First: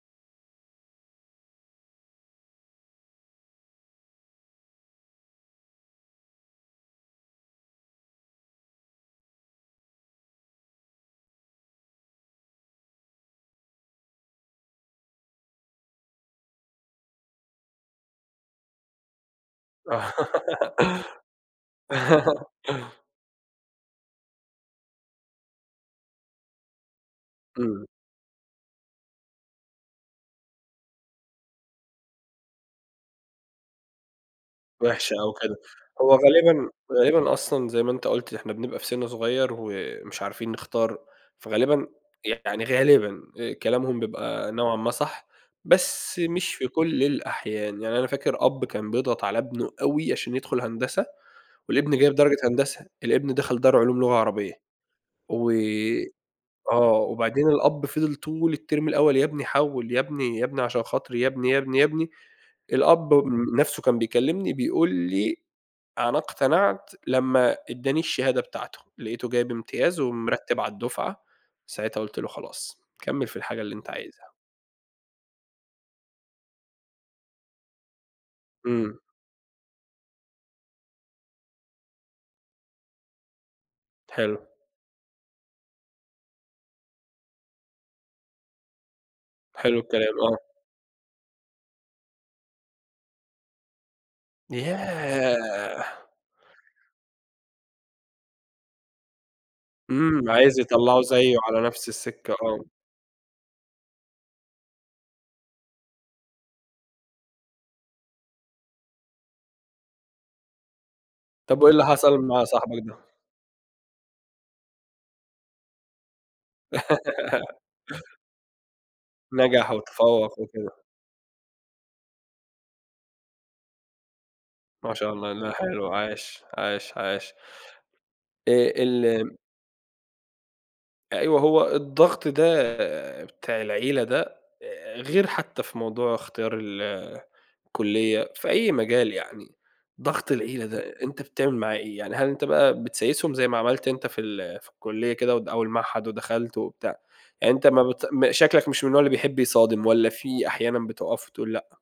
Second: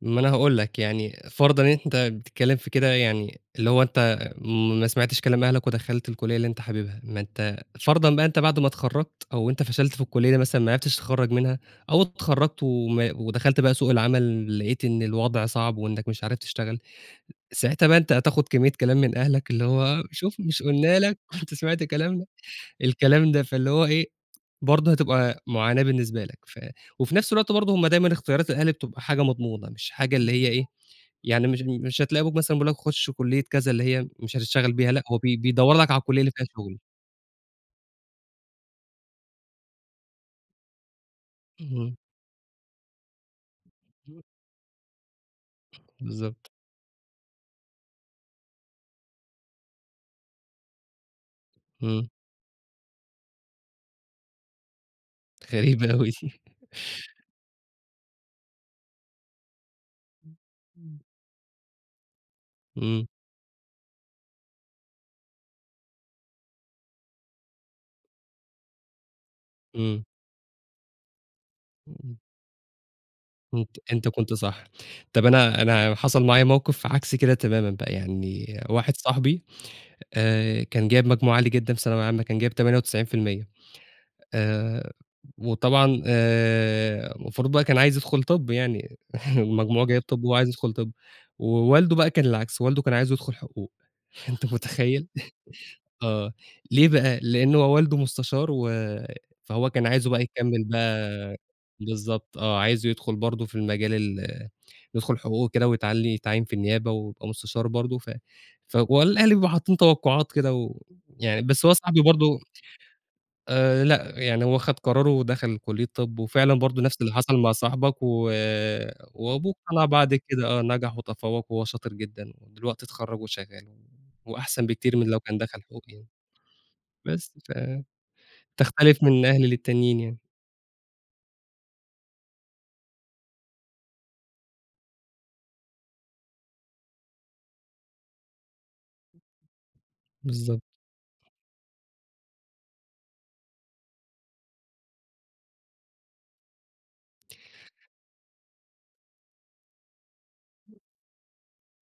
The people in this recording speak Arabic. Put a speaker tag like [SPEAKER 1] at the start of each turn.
[SPEAKER 1] ما أنا هاقُول لك يعني فرضًا إن أنت بتتكلّم في كده يعني اللي هو أنت ما سمعتش كلام أهلك ودخلت الكُلية اللي أنت حاببها، ما أنت فرضًا بقى أنت بعد ما اتخرّجت أو أنت فشلت في الكلية مثلًا ما عرفتش تتخرّج منها، أو اتخرّجت وما ودخلت بقى سوق العمل لقيت إن الوضع صعب وإنك مش عارف تشتغل، ساعتها بقى أنت هتاخد كمية كلام من أهلك اللي هو شوف مش قُلنا لك، كُنت سمعت كلامنا، الكلام ده فاللي هو إيه، برضه هتبقى معاناة بالنسبة لك. ف وفي نفس الوقت برضه
[SPEAKER 2] إمم.
[SPEAKER 1] هم دايمًا إختيارات الأهالي بتبقى حاجة مضمونة مش حاجة اللي هي إيه، يعني مش بي مش هتلاقوا أبوك مثلًا بيقُول لك خُشّ كلية كذا اللي هي مش هتشتغل بيها لأ،
[SPEAKER 2] وحشة
[SPEAKER 1] هو
[SPEAKER 2] أوي
[SPEAKER 1] بي
[SPEAKER 2] كده،
[SPEAKER 1] بيدوّر لك على
[SPEAKER 2] هو
[SPEAKER 1] الكلية اللي فيها
[SPEAKER 2] غالبًا
[SPEAKER 1] شغل.
[SPEAKER 2] غالبًا أصلًا زي ما أنت قُلت إحنا بنبقى في سِنّ صغيّر ومش عارفين نختار، فغالبًا
[SPEAKER 1] اهم.
[SPEAKER 2] يعني غالبًا آآ، كلامهم
[SPEAKER 1] [unintelligible]
[SPEAKER 2] بيبقى نوعًا ما صح، بس
[SPEAKER 1] بالضبط.
[SPEAKER 2] مش في كل الأحيان، يعني أنا فاكر أب كان بيضغط على ابنه أوي عشان يدخل هندسة والابن
[SPEAKER 1] إمم.
[SPEAKER 2] جايب درجة هندسة، الابن دخل دار علوم لغة عربية، و
[SPEAKER 1] غريبة أوي دي.
[SPEAKER 2] آه، وبعدين الأب فضل طول التِرم الأول "يا ابني حوّل يا
[SPEAKER 1] إمم،
[SPEAKER 2] ابني، يا ابني عشان
[SPEAKER 1] إمم.
[SPEAKER 2] خاطري يا ابني، يا ابني، يا ابني."
[SPEAKER 1] إمم.
[SPEAKER 2] الأب نَفْسه كان بيكلمني بيقُول لي: "أنا اقتنعت لمّا إدّاني الشهادة بتاعتُه، لقيتُه جايب امتياز،
[SPEAKER 1] إمم.
[SPEAKER 2] ومرتِّب على الدُفعة، ساعتها
[SPEAKER 1] إمم.
[SPEAKER 2] قُلت له: 'خلاص كمّل في الحاجة
[SPEAKER 1] أنت
[SPEAKER 2] اللي أنت
[SPEAKER 1] أنت
[SPEAKER 2] عايزها.'"
[SPEAKER 1] كنت صح، طَب أنا أنا حصل معايا موقِف عكس كده تمامًا بقى يعني، واحد
[SPEAKER 2] إمم.
[SPEAKER 1] صاحبي آآ، كان جايب مجموع عالي جدًا في ثانوية عامةً كان جايب 98%
[SPEAKER 2] حلو.
[SPEAKER 1] آآ، وطبعًا آآ، المفروض بقى كان عايز يدخل طِب يعني،
[SPEAKER 2] حلو
[SPEAKER 1] المجموع جايب
[SPEAKER 2] الكلام،
[SPEAKER 1] طِب وهو
[SPEAKER 2] آه.
[SPEAKER 1] عايز يدخل طِب، ووالده بقى كان العكس، والده كان عايزه يدخل حقوق، أنت متخيّل!
[SPEAKER 2] ياه!
[SPEAKER 1] آه، ليه بقى لأن هو والده مستشار، و فهو كان عايزُه بقى
[SPEAKER 2] إمم، عايز
[SPEAKER 1] يكمّل
[SPEAKER 2] يطلّعه
[SPEAKER 1] بقى
[SPEAKER 2] زيّه، على نفس السِكّة،
[SPEAKER 1] بالضبط آه،
[SPEAKER 2] آه.
[SPEAKER 1] عايزُه يدخل برضه في المجال ال يدخل حقوق وكده ويتعيّن- يتعيّن في النيابة ويبقى مستشار برضه، ف فهو الأهل بيبقوا حاطّين توقعات كده ويعني
[SPEAKER 2] طَب
[SPEAKER 1] بس
[SPEAKER 2] وإيه
[SPEAKER 1] هو
[SPEAKER 2] اللي
[SPEAKER 1] صاحبي
[SPEAKER 2] حصل
[SPEAKER 1] برضه
[SPEAKER 2] مع صاحبك ده؟
[SPEAKER 1] آآ، لأ يعني هو خد قرارُه ودخل كُلية طِب وفعلًا برضه نفس اللي حصل مع صاحبك، و وأبوه
[SPEAKER 2] نجح
[SPEAKER 1] اقتنع بعد
[SPEAKER 2] وتفوّق
[SPEAKER 1] كده، آه،
[SPEAKER 2] وكده.
[SPEAKER 1] نجح وتفوّق وهو شاطر جدًا ودلوقتي اتخرّج وشغّال، وأحسن
[SPEAKER 2] ما
[SPEAKER 1] بكتير من
[SPEAKER 2] شاء
[SPEAKER 1] لو
[SPEAKER 2] الله،
[SPEAKER 1] كان
[SPEAKER 2] لأ
[SPEAKER 1] دخل حقوق
[SPEAKER 2] حلو،
[SPEAKER 1] يعني،
[SPEAKER 2] عاش، عاش،
[SPEAKER 1] بس،
[SPEAKER 2] عاش.
[SPEAKER 1] ف
[SPEAKER 2] آآ، ال
[SPEAKER 1] تختلف من أهل للتانيين يعني.
[SPEAKER 2] أيوه، هو الضغط ده بتاع العيلة ده، آآ، غير حتى في موضوع اختيار ال الكُلّية في أي مجال يعني، ضغط
[SPEAKER 1] بالضبط.
[SPEAKER 2] العيلة ده، أنت بتعمل معاه إيه؟ يعني هل أنت بقى بتسايسهم زي ما عملت أنت في ال في الكُلّية كده أو الد أو المعهد، ودخلت وبتاع، يعني أنت ما بت م شكلك مش من النوع اللي بيحب يصادم، والَّا في أحيانًا بتقف وتقول لأ؟